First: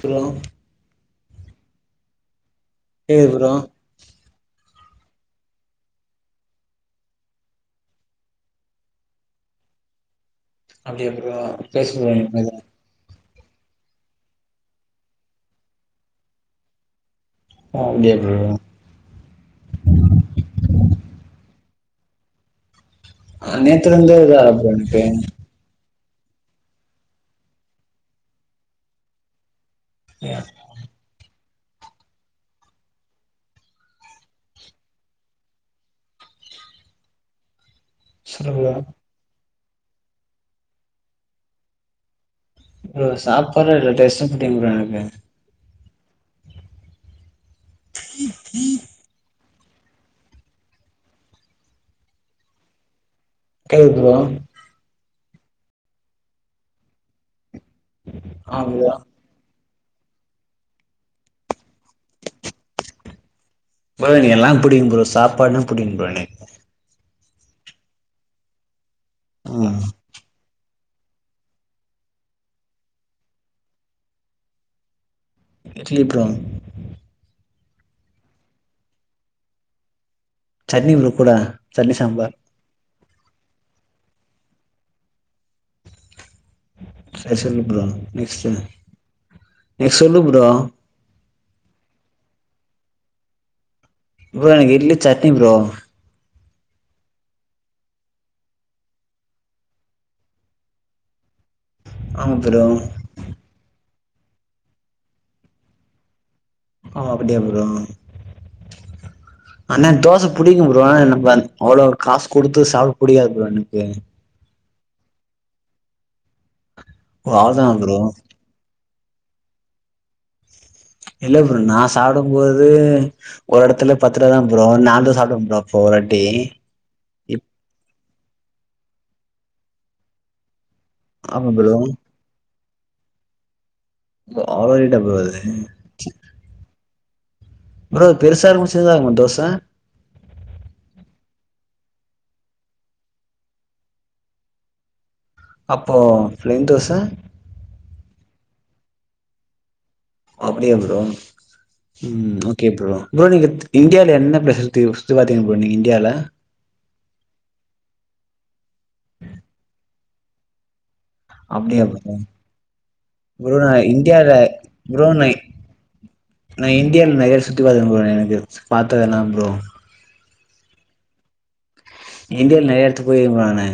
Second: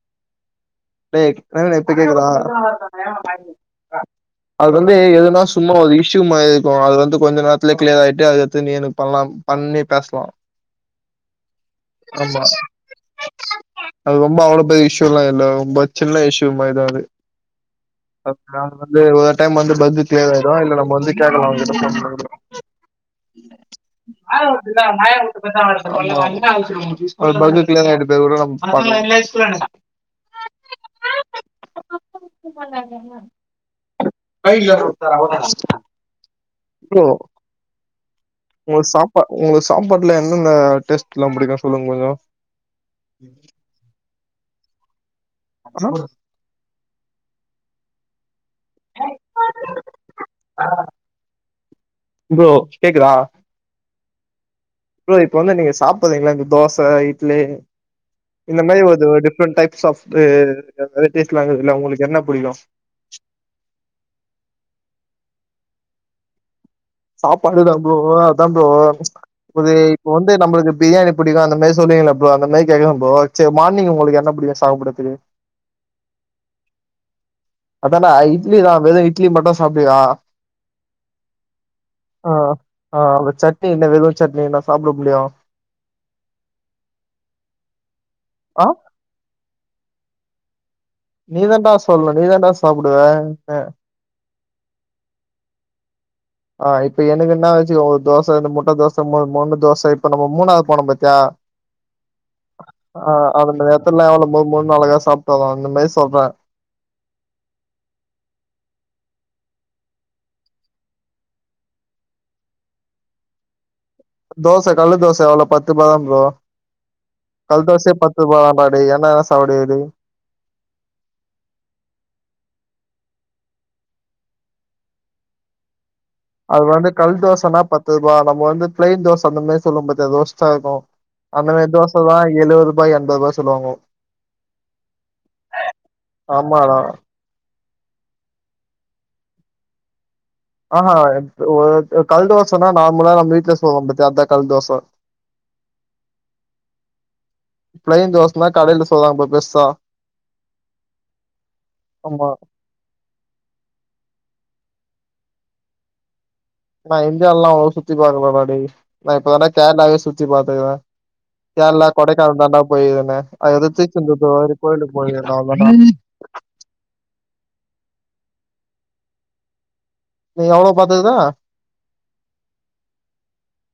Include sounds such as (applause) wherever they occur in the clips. Hello டே ப்ரவீன இப்ப கேக்குதா கேக்குது ப்ரோ (inaudible) அது வந்து எதுனா சும்மா ஒரு இஷ்யூ மாதிரி இருக்கு அது வந்து கொஞ்சு நேரத்துலயே கிளியர் ஆயிட்டு அதை எத்து நீ என பண்ணலா பண்ணி பேசலாம் அப்படி அப்புறோ (unintelligible) அது ரொம்ப அவ்வளவு பெரிய இஷ்யுலா இல்ல ரொம்ப சின்ன இஷயூ மாரி தா அது அப்டியா ப்ரோ நாங்க வந்து ஒரு டைம் வந்து பங்க்கு கிளியர் ஆயிடு இல்ல நம்ம வந்து கேட்கலா அவங் (inaudible) ஆ நேத்துல இருந்து (unintelligible) உனக்கு (inaudible) ய (unintelligible) சொல்லு ப்ரோ உங்களுக்கு சாப்பா உங்களுக்கு சாப்பாட்ல என்னெந்த டேஸ்ட் எல்லா பிடிக்கு சொல்லுங்க கொஞ்சு ப்ரோ சாப்படுற இல்ல டெஸ்ட்டும் பிடிக்கும் ப்ரோ எனக்கு அப்பனா (inaudible) (inaudible) ஆ ப்புரோ கேக்குதா கேக்குது ப்புரோ ப்புரோ இப்ப வந்து நீங்க சாப்பரீதீங்களா இந்த தோச இட்லி இந்த ஆ மாரி ப்ரோ ஓது டிஃபரெண்டட் டைப் சாஃப்ட் நெறைய டேஸ்ட்லா (unintelligible) ப்புரோ எனக்கெல்லா பிடிக்கும் ப்புரோ சாப்பாடு புடிக்கு ப்புரோனக்கு சாப்பாடுதப்ரோ அதான் ப்புரோ இது ம் இப்ப வந்து நம்மளுக்கு பிரியாணி புடிக்கு அந்தமாரி சொல்லங்கிள ப்புரோ அப்போ அந்த மாதி கேட்கறேப்ரோ சரி மார்னிங் உங்களுக்கு என்ன பிடிக்கு சாப்பிடுறதுக்கு இட்லிப்ரோ அதாடா இட்லிதா வெறும் இட்லி மட்டும் சாப்புடுவிய சட்னி ப்ரோ கூட சட்னி சாம்பார் ஆஹ் அப்ப சட்னி என்ன வெறு சட்னின்னா சாப்ட முடியு சர் சரி ப்ரோ நெக்ஸ்ட் ஆ நீ சொல்லு ப்ரோ நீதாண்டா சொல்லணு நீதாண்டா சாப்புடுவே அ ப்ரோ எனக்கு இட்லி சட்னி ப்ரோ ஆஹ் இப்ப எனக்குன்ன வச்சிக்கோ ஒரு தோச இந்த முட்ட தோச மூணு மொறு மொறு தோச இப்ப நம்ம மூணாவது போனொ பாத்தியா ஆமா ப்ரோ ஆஹ் அதுல ர ல்ல எவ்ளோ மொறு மொறுனு அழகா சாப்ட்டு வரோ அந்த மாரி சொல்ற ஆ அப்டியா ப்ரோ ஆனா தோச புடிக்கு ப்ரோ நம்ம அன் அவ்ளோ காசு குடுத்து சாப்ட புடிகாது ப்ரோ எனக்கு தோச கள்ளு தோச எவ்வளோ பத்து ரூபா தா ப்ரோ ஓ கல் அவ்ளோதானா தோச ப்ரோ பத்து ரூவா தா டா அப்டி என்னத சாப்டுவ வெளிய இல்ல ப்ரோ நா சாப்டபோது ஒரு எடத்துல பத்து ரூபா தா ப்ரோ நாலு சாப்ட ப்ரோ அப்போ ஒரு எட் அது வந்து கல்தோசனா பத்து ருவா நம்ம வந்து பிளைன் தோச அந்த மாரி சொல்லும் போது ரோஸ்ட்டா இருக்கு அந்த ஆமா மாரி ப்ரோ தோச தா எழுவது ரு பா எண்பது ரூபா சொல்லுவாங்கொ அவ்ளோ ரேட்டா ப்ரோ அது ஆமாடா ப்ரோ பெருசா இருக்குமா சின்னதா இருக்குமா தோச ஆஹா ஒ கல்தோசனா நார்மலா நம்ம வீட்ல சுடுவோ பாத்தியா அதா கல் தோச அப்போ ப்ளைன் தோச அப்டினா கடையில சூடுறாங்க பாரு பெருசா அப்டியா ப்ரோ ஆமா உம் ஓகே ப்ரோ ப்ரோ நீங்க இந்தியால என்ன ப்ளேஸஸ் சுத்தி சுத்தி பாத்தீங்க ப்ரோ நீங்க இந்தியால நா இந்தியால்லா அவ்ளோ சுத்தி பாக்லடா டேய் நா இப்போ தாடா கேரளாவே சுத்தி பாத்ருக்கே அப்டியா கேரளா ப்ரோ கொடைக்கானல் தாண்டா போயிருந்தே ப்ரோ அது ஏதோ நா திருச்செந்தூர்கு இந்தியால எதோ ஒரு கோயிலுக்கு ப்ரோ போயிருந்தேடா நா அவ்ளோ தாண்டா பாத்ததுல ப்ரோ நீ அவ்ளோ பாதுருக இந்தியால நெறைய எடத்துக்கு பொய்ருக்கே ப்ரோ நானு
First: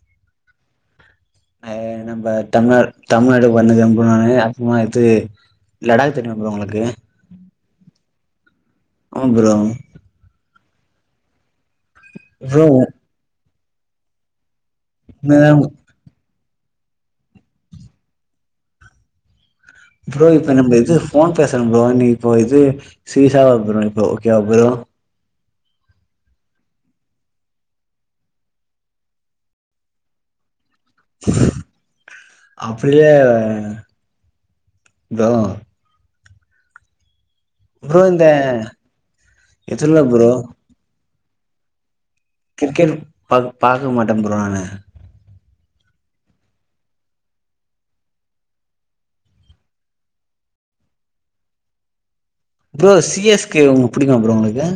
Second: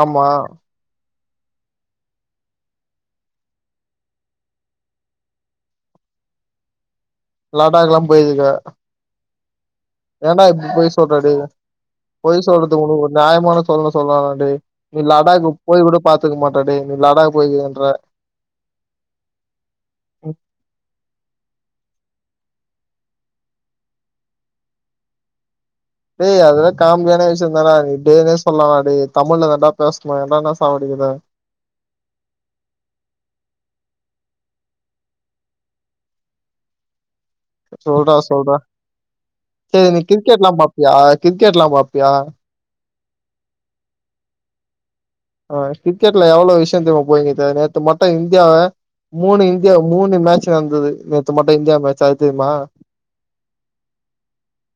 ஆமா ஆஹ்ய நம்ப தமிழ்நா தமிழ்நாடு வந்துருக்கே ப்ரோ நானு அப்றமா அடுத்து லடாக் தெரியுமா ப்ரோ உங்ளுக்கு லடாகல்லா போய்ருக்க ஆமா ப்ரோ ஏடா இப்டி பொய் சொல்ற டேய் பொய் ப்ரோ சொல்றதுக்கு உனக்கு ஒரு நியாயமான சொல்லுனு சொல்லாத டேய் லடாக் உண்மைதா போய் கூட பாத்ருக்க மாட் ட டேய் நீ லாடாக் பொய்ருக்கன்ற ப்ரோ இப்பொ நம்ப இது ஃபோன் பேச ப்ரோ நீ போ இது சீரியஸா இருக்கனு இப்போ ஓகே வா ப்ரோ ஏய் அதுல காம்டியான விஷயோ தான்டா நீ டே நே சொல்லலா டா தமிழ்ல தா டா பேசணு இன்னானாச் அப்டில்ல தா சொல்றா இந்த சொல்றா சரி இதுல்ல நீ ப்ரோ கிரிக்கெட்லா பாப்பியா கிரிக்கெட்லா பாப் கிரிக்கெட் பாக் பாக்க மாட்டே ப்ரோ நானு ஆஹ் கிரிக்கெட்ல எவ்ளோ விஷயொ தெரிமா போயிட்ருக்கு நேத்து மட்டு இந்தியா மூணு இந்தியா மூணு மேட்ச் நடந்தது நேத்து மட்டு இந்தியா மேட்ச் அ ப்ரோ சி எஸ் கே உங்க பிடிக்குமா ப்ரோ உங்களுக்கு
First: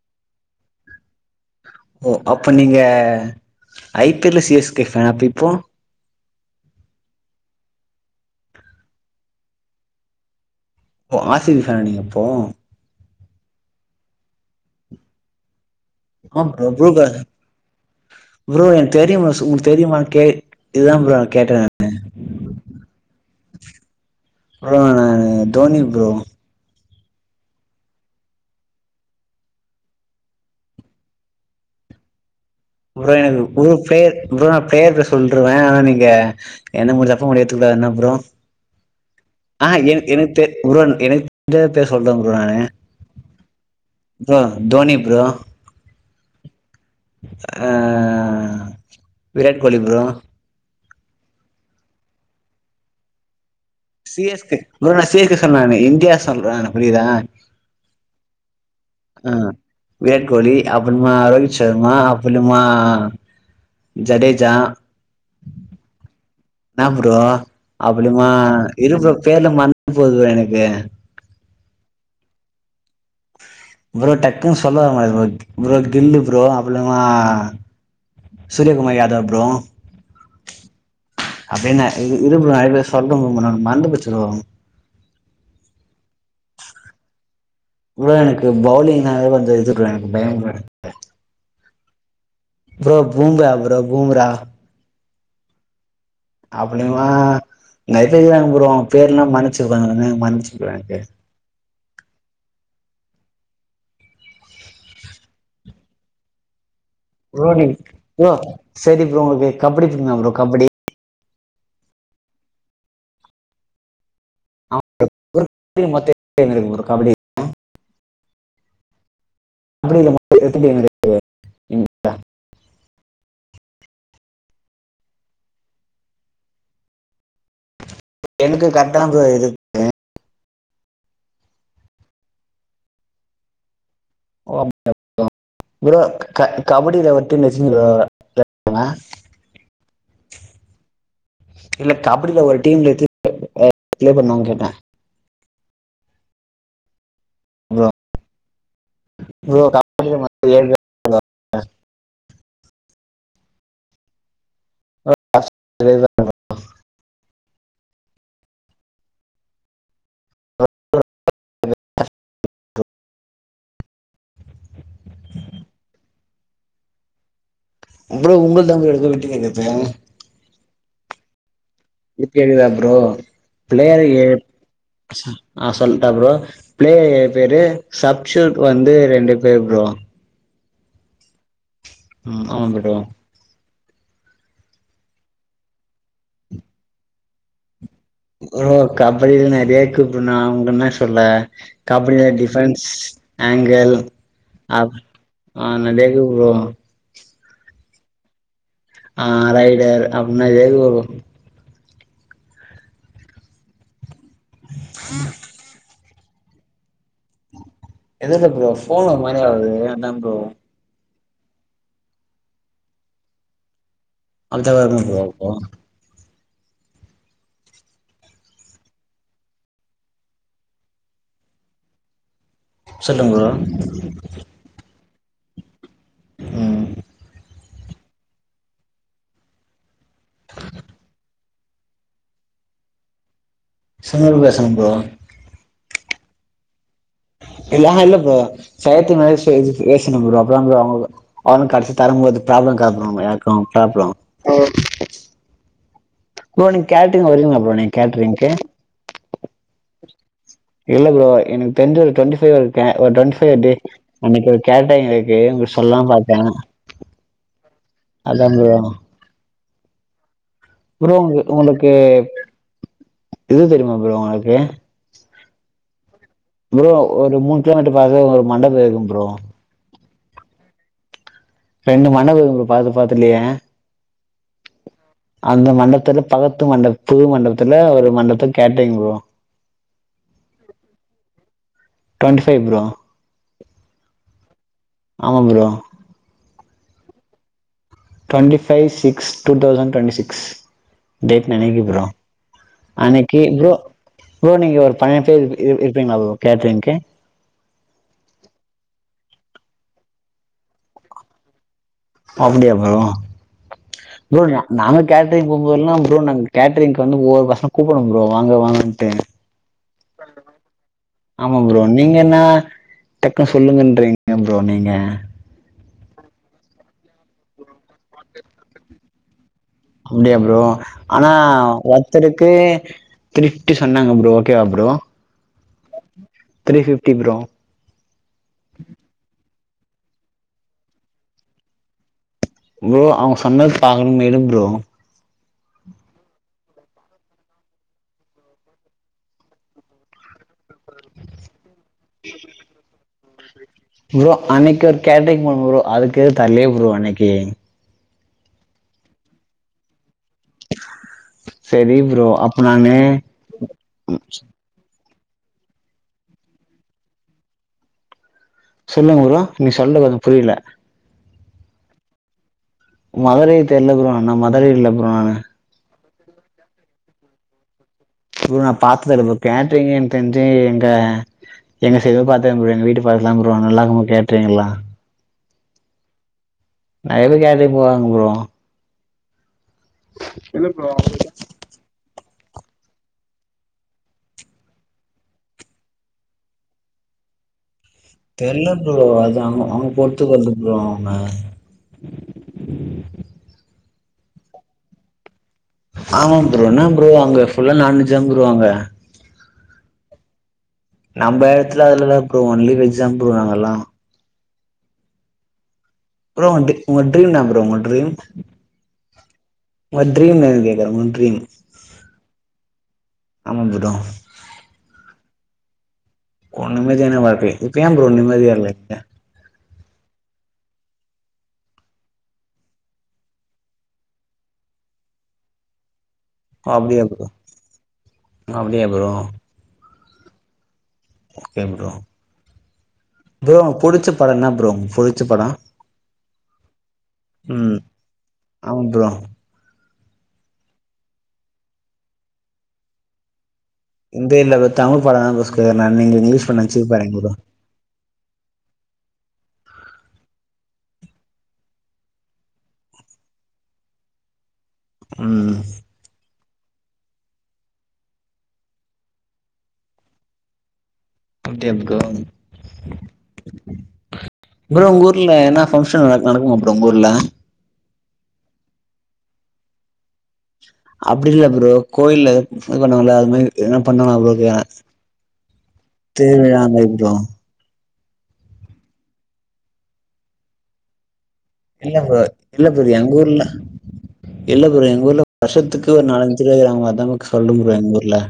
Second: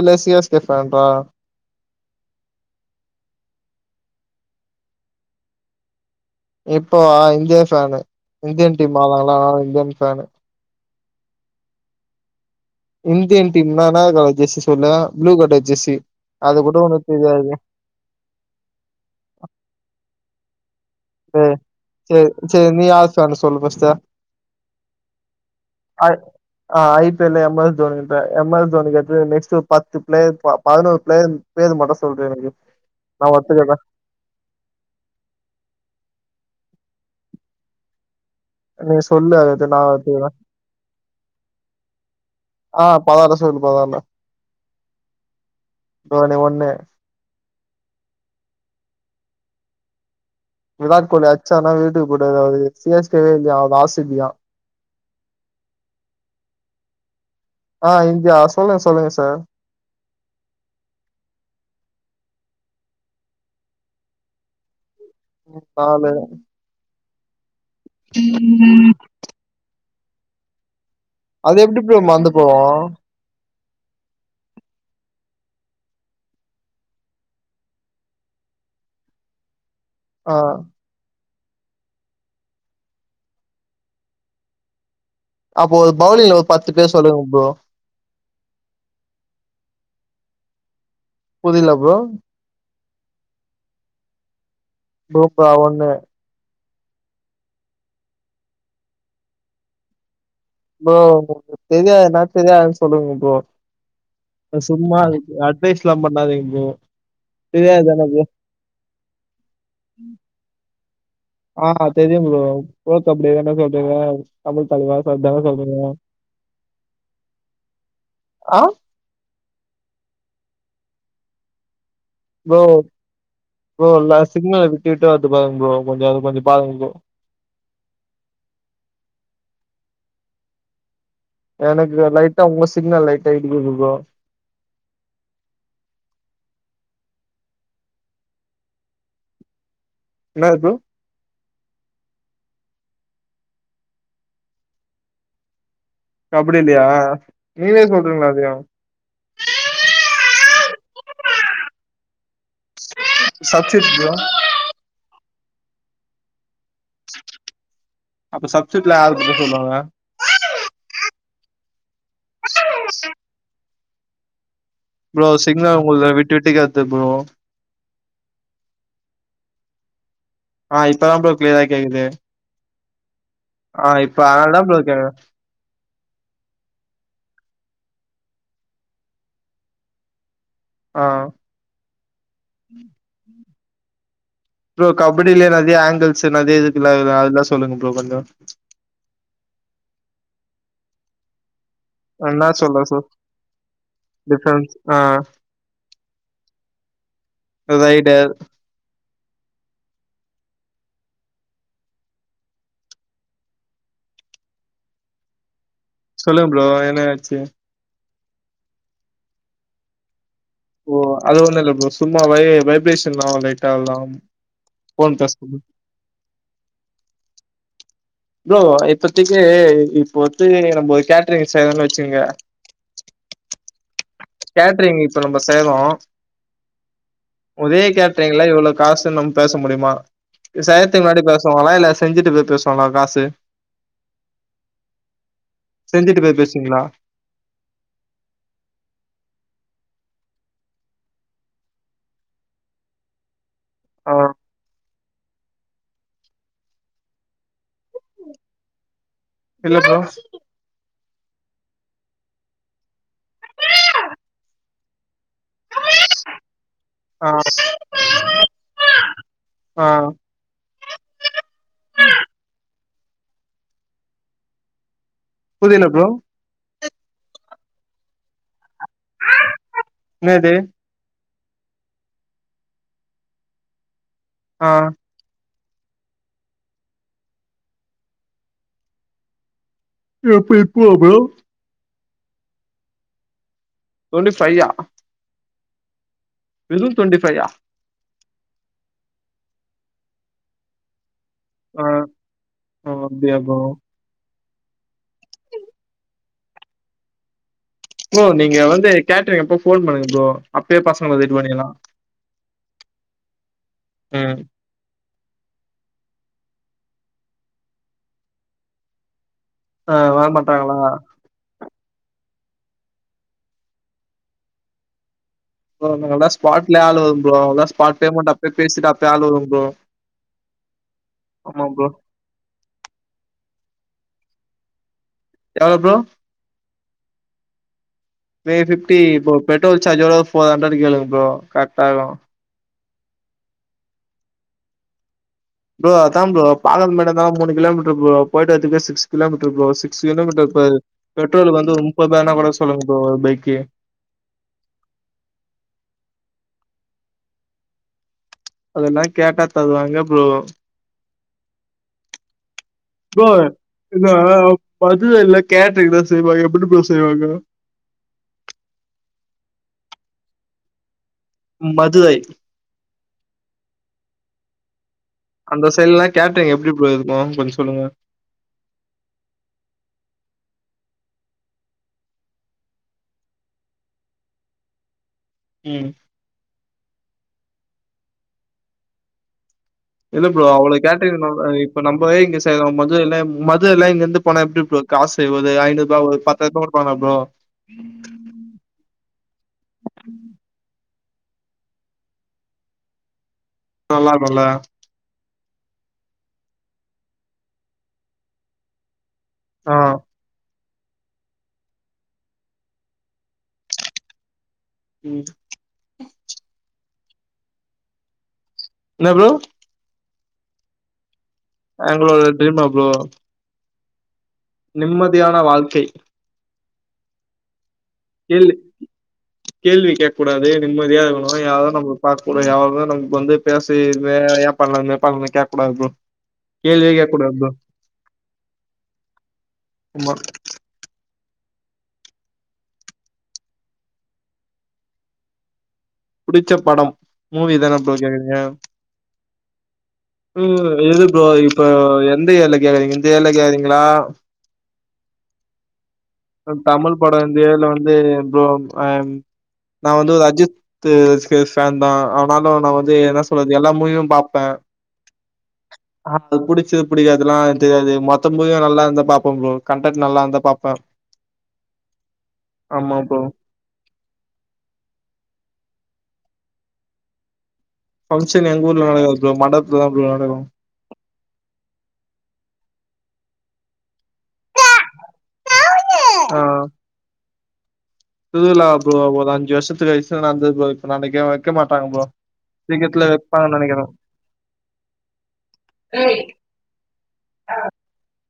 எல்லா சி எஸ் கே ஃபேன்றா ஓ அப்ப நீங்க ஐ பி எல்ல சி எஸ் கே ஃபேனா அப்ப இப்போ இப்போ இந்தியா ஃபேனு இந்தியன் டீம் ஆட்ராங்களா அத்னால இந்தியன் ஃபேனு ஓ ஆ சி பி ஃபேனா நீங்க இப்போ இந்தியன் டீம்ல என்னா கலர் ஜெசி சொல்லு ப்ளூ போட்ட ஜெசி ஆஹ் ப்ரோ புளு கல ப்ரோ எனக்கு தெரியு பாஸ் உங்களுக்கு தெரியுமான் கே இதுதா ப்ரோ உஹ் கேட்டே நானு. செரி செரி நீ யாரு ஃபேனு சொல்லு ஃபஸ்ட்டு ப்ரோ நானு தோனி ஐ ப்ரோ ஆ I P L M S தோனின்ற எம் எஸ் தோனி கடுத்து நெக்ஸ்ட்டு பத்து பிளேயர் பதினோரு பிளேயர் பேர் மட்டு சொல்றியா எனக்கு ப்ரோ நா எனக்கு ஒரு ஒத்துக்கறே பிளேயர் ப்ரோ நா பிளேயர் பே சொல்ருவே ஆனா நீங்க என்ன முடிஞ்சப்பொ முடிவெடுத்துக்கலா என்ன ப்ரோ நீ சொல்லு அடுத்து ஆஹ் நா எனக் ஒத்துக்கறே எனக் தெரிஞ் ப்ரோ எனக் தெரிஞ்ச பேர் சொல்றே ப்ரோ நானு ஆ பதார்ல சொல்லு பதார்ல ப்ரோ தோனி ப்ரோ தோனி ஒன்னு அஹ் விராட் கோலி ப்ரோ விராட் கோலி அச்சானா வீட்டுக்கு போய்டுவ (unintelligible) சிஸ் கே வா இல்ல அ சி எஸ் கே ப்ரோ நா சி எஸ் கே சொல்ல நானு இந்தியா சொல்ற புரியுதா ஆ இந்தியா சொல்லுங்க சொல்லுங்க சார் ஆஹ் விராட் கோலி அப்புறமா ரோஹித் சர்மா அப் புறமா ஜடேஜா நாலு என்னா ப்ரோ அப்படிமா இரு ப்ரோ பேருலா மறந் துபோது எனக்கு அது எப்டி ப்ரோ மறந்து போவு ப்ரோ டக்குன்னு சொல்ல வரமாட்டுது ப்ரோ கில்லு ப்ரோ அப்புள்ளமா சூரியகுமார் யாதவ் ப்ரோ ஆ அப்டின்னா இ இரு ப்ரோ நெறைய பேர் சொல்ற ப்ரோ நானு மறந்துபோச்சு ப்ரோ அப்போ ஒரு பவுலிங்ல ஒரு பத்து பேர் சொல்லுங்க ப்ரோ ப்ரோ எனக்கு பவுலிங் நாலே வந்து இது ப்ரோ எனக்கு பயொ ப்ரோ எனக்கு புரில bro bro Bumrah bro Bumrah டூப்பா ஒன்னு அப்டிமா நெறைய பே இர்க்காங்க ப்ரோ பேர்லா மரஞ்சு ப்ரோ எனக்கு வந்து மரஞ்சு ப்ரோ தெரியாதுனா தெரியாது சொல் சொல்லுங்க ப்ரோ சும்மா அட்வைஸ் எல்லா பண்ணாதீங்க ப்ரோ ரோனி தெரியாது தான ப்ரோ ப்புரோ செரி ப்ரோ உங்களுக்கு கபடி தெரிமா ப்புரோ கபடி ஆ தெரியும் ப்புரோ (unintelligible) (unintelligible) ஆ அப்டி இல்ல (unintelligible) ப்புரோ ப்புரோ ல சிக்னல் விட்டுட்டா வருது பாருங்க ப்புரோ கொஞ்சோ அது கொஞ்சு பாருங்கு ப்புரோ எனக்கு கரக்ட்டா ப்புரோ (unintelligible) எனக்கு லைட்டா உங்க சிக்னல் லைட்டா இடிக்கிது ப்ரோ (unintelligible) ப்ரோ க கபடியில வந்ண்டு (unintelligible) என்னது ப்ரோ இல்ல கபடியில்ல ஒரு டீம்லேத்தி (unintelligible) என்ன ப்ளே பண்ணுவாங்னு கேட்டே கபடியில்லியா நீங்களே ப்ரோ சொல்றீங்களா அதையு ப்ரோ (unintelligible) சப்சிடியூட் (unintelligible) அப்ப சப்சுட்டுல யார் போக சொல்லுவாங்க (unintelligible) (unintelligible) ப்ரோ சிக்னல் உங்குல்து விட்டுட்டு கேக்குது ப்ரோ உங்களது உங்குளுதா ப்புரோ விட்டு விட்டு கேக்குது ஆ இப்பதா ப்ரோ கிளீயரா இப்ப கேக்குதா ப்புரோ ஆ பிளேயர் இப்ப ஏப் அதனால தா ப்ரோ கேக்குது ஆ சொல்டா ப்புரோ பிளேயர் ஏப் பேரு சப்ஷுட் வந்து ரெண்டு பேரு ப்புரோ ஆ உம் ஆமா ப்ரோ ப்ரோ கபடியிலயே ரதியா ஆங்கிள்ஸ் நெறையா இருக்குல அதுல்லா சொல்லுங்க ப்புரோ ஓ கபடியில்ல நெறியாருக்கு நா உ என்ன சொல்ல கபடியில என்னா சொல்ல டிஃப்ரன்ஸ் சொ ஆங்கிள் டிஃபரன்ஸ் ஆ அப் ஆ நடையாருக்கு ப்புரோ ரைடர் ஆ ரைடர் அப்டினா (unintelligible) சொல்லுங்க ப்ரோ என்னா ஆச்சு எதுல்ல ப்ரோ போன் ஒரு மாரி ஆவுது அதாங் ப்புரோ ப்புரோ அது ஒண்ணு இல்ல ப்ரோ சும்மா வைவே வைப்ரேஷன்லா லைட்ட அவ்லதா அடுத்த வேற என்ன ப்ரோ இருக்கு ப்புரோ இப்பத்திக்கி இப்ப வத்து நம்ம கேட்ரீஸ் செய்யிறோ வெச்சுகங்க சொல்லுங் ப்ரோ கேட்ரீங் இத் இப்ப நம்ப சேவா ம் ஒரே கேட்ரீங்குளா இவ்ளோ காஸ் நம்ம பேச முடியுமா இது சாயத்தி முன்னாடி பேஸ் (unintelligible) பேசுவங்களா இல்ல செஞ்சுட்டு போய் பேசுவாங்களா காசு செஞ்சப்ரோ பேசரே ப்ரோ செஞ்சிட்டு போய் பேசுவீங்களா இல்ல இல்ல செய்ரதுக்கு முன்னாடி பேசனு ப்ரோ அப்ப தா ப்ரோ அவங்க அவங்க கடைசி தரும்போது ப்ராப்ளம் இருக்காது ப்ரோ ஆ (unintelligible) ப்ரோ நீங்க கேட்ரிங் வரீங்களா ப்ரோ நீங்க கேட்ரிங்க்கு இல்ல ப்ரோ இல்ல ப்ரோ எனக்கு தெரிஞ்ச ஒரு டுவெண்ட்டிஃபை டுவெண்ட்டிஃபை அனைக்கு ஒரு கேட்ரிங் இருக்கு உங்களுக்கு சொல்லலா பாத்த ஆ ஆ ப்ரோ ஓ ஒனக்கு இது தெரியுமா ப்ரோ உனக்கு புது என்ன ப்ரோ ப்ரோ ஒரு மூணு கிலோமீட்டர் பாத்தா ஒரு மண்டப இருக்கு (unintelligible) என்னது ரெண்டு மணவு பாத்து பாத்துலயே ஆ அந்த மண்டத்துல பக்கத்து மண்ட புது மண்டபத்துல ஒரு மண்டபத்த கேட்டரீங் புரோ எப்ப இப்பவா ப்ரோ டுவென்டிஃபைவ் ப்ரோ டுவெண்ட்டி ஃபையா ஆமா ப்ரோ வெறு டுவெண்டிஃபையா twenty five six two thousand twenty six date நெனைக்கு ஆ ப்ரோ ஓ அப்டியா அன்னைக்கு ப்ரோ ப்ரோ நீங்க ஒரு பன்னெண்டு பேர் இருப் இருப்பீங்களா கேட்றீங்க்கு ஓ நீங்க வந்து கேட்ரிங்க் அப்போ போன் பண்ணுங்க ப்ரோ அப்பயே பசங்கள ரெடி பண்ணிக்கலா அப்டியா ப்ரோ ம். ப்ரோ நாங்க கேட்ரிங் போமோதெல்லாம் ப்ரோ நாங்க கேட்டரிங்க் வந்து ஒவ்வொரு பசங்கள கூப்டணும் ப்ரோ வாங்க வாங்கன்ட்டு ஆ வர மாட்டாங்களா நீங்கனா டக்குனு சொல்லுங்கன்றீங்க ப்ரோ நீங்க நல்லா ஸ்பாட்ல ஆள் வரும் ப்ரோ ஸ்பாடலயே பேமண்ட அப்பயே பேசிட்டு அப்பயே ஆள் வரும் ப்ரோ அப்டியா ப்ரோ ஆனா ஆமா ப்ரோ. ஒருத்தருக்கு ட்டி சொன்னாங்க ப்ரோ ஓகேவா ப்ரோ எவ்ளோ bro three fifty bro three fifty bro petrol சார்ஜோட ஒரு ஃபோர் ஹண்ட்ரட் கேளுங்க ப்ரோ கரெக்ட்டா இருக்கு ப்ரோ அவங்க சொன்னது பாக்கணு இருங்க ப்ரோ ப்ரோ அதா ப்ரோ பாக்குறதுக்கு தா மூணு கிலோமீட்டர் ப்ரோ போயிட்டு வரதுக்கே six kilometre bro six kilometre ப பெட்ரோலுக்கு வந்து ம் இப்ப வேனா கூட சொல்லுங்க ப்ரோ பை கு ப்ரோ அன்னிக்கு ஒரு கேட்ரிங் போணு ப்ரோ அதுக்கே தர்லயே ப்ரோ அன்னைக்கு அதெல்லா கேட்டா தருவாங்க ப்ரோ சரி ப்ரோ அப் ப்ரோ இதா பாத் (unintelligible) கேட்டரிங்தா செய்வாங்க எப்புடி பா செய்வாங்க சொல்லுங்க ப்ரோ நீங்க சொல்லுரது கொஞ்ச புரியல மதுரை மதுரை தெர்ல ப்ரோ நா மதுரை இல்லப் அந்த சைட்லா கேட்ரிங் எப்படி ப்ரோ இருக்கு கொஞ்சொ சொல்லுங்க ப்ரோ நா பாத்தது இல்ல ப்ரோ கேட்ரிங்கு எனக்கு தெரிஞ்சு எங்க எங்க சைடு பாத்த ப்ரோ எங்க வீட்டு பக்கதுல தா ப்ரோ நல்லாக்குமா கேட்டரிங் எல்லா உம் நெறைய பேர் கேட்டரிங் போவாங்க ப்ரோ இல்ல ப்ரோ அவள கேட்டீரிங்குனுல இப்ப நம்பவே இங்கச் கேக்கும் போது எல்லா மொது எல்லா இங்க இருந்து போனா எப்டி ப்ரோ காசு ஒரு ஐநூறுபா ஒரு பத்தாயிர ரூபா குடுப்பாங்கலா ப்ரோ தெரில ப்ரோ அது அவ் அவங்க பொருத்துக்கர்த்து ப்ரோ அவங்க சொல்லான்றல்ல ஆமாா ப்ரோ என்ன ப்ரோ அங்க ஃபுல்லா நான்வெஜ் தா ப்ரோ அங்க ஆஹ் நம்ப எடத்துல அது இல்ல ப்ரோ ஒன்லி வெஜ் தா ப்ரோ அங்கல்லா உம் ப்ரோ உங்க டி உங்க ட்ரீம் என்னா ப்ரோ உங்க ட்ரீம் என்ன ப்ரோ உங்க ட்ரீம் என்னானு கேக்குர உங்க ட்ரீம் எங்களோட ட்ரீமா ப்ரோ வந்துடோ நிம்மதியான வாழ்க்கை ஓ நிம்மதியான வாழ்க்கை யே ப்ரோ நிம்மதியா கேள்வி இல்லயா கேள்வி கேக் கூடாது நிம்மதியா இருக்கணு யாரு நம்மள பாக்க கூடாது யாருமே நமக்கு வந்து பேசு இதுவே ஏ பண்ணல ஏ பண்ணல கேக்க கூடாது ப்ரோ கேள்வியே அப்படியா கேட்க ப்ரோ கூடாது அப்படியா ப்ரோ ஆமா ஓகே ப்ரோ ப்ரோ புடிச்ச படம் என்ன ப்ரோ உங்க புடிச்ச படம் புடிச்ச படம் மூவிதான ம் ப்ரோ கேக்குரீங்க ஆமா ப்ரோ உஹ்ம் எது ப்ரோ இப்ப எந்த ஏர்ல கேக்குரீங்க இந்த ஏர்ல கோக்குரீங் இந்த இல்ல ப (inaudible) படோ ரிஷ்கு தமிழ் படோ இந்த இயர்ல வந்து ப்ரோ அம் நா வந்து ஒரு அஜித் ஃபேன்தா அவனாலு நா வந்து என்ன சொல்றது எல்லா மூவியு பாப்பே உம் அது புடிச்சது புடிக்கததெல்லா தெரியது மொத்த மூவியு நல்லா இருந்தா பாப்ப கண்டண்ட் நல்லா இருந்தா பாப்பே அப்டியா ப்ரோ ஆமா ப்ரோ உங்க ஊர்ல என்ன பங்க்ஷன் நடக்குமா ப்ரோ உங்க ஊர்ல பங்க்ஷன் எங்க ஊர்ல நடக்காது ப்ரோ மன்டத்துலதா ப்ரோ நடக்கு அப்டி இல்ல ப்ரோ கோயில இது பண்ணாங்கல்ல அது மாரி எதுனா பண்ணனா ப்ரோ கேக்குற தேவையான (unintelligible) இதுலா ப்றோ ஒரு அஞ்சு வருசத்து கழிச்சு நடந்தது ப்ரோ இப்ப நடக்கவே மாட் இல்ல புரோ இல்ல ப்ரோ எங்க ஊர்ல நெனைக்கிறே இல்ல ப்ரோ எங்க ஊர்ல வருஷத்துக்கு ஒரு நாலஞ்சு (unintelligible) அதா ப்ரோ சொல்லு ப்ரோ எங்க ஊர்ல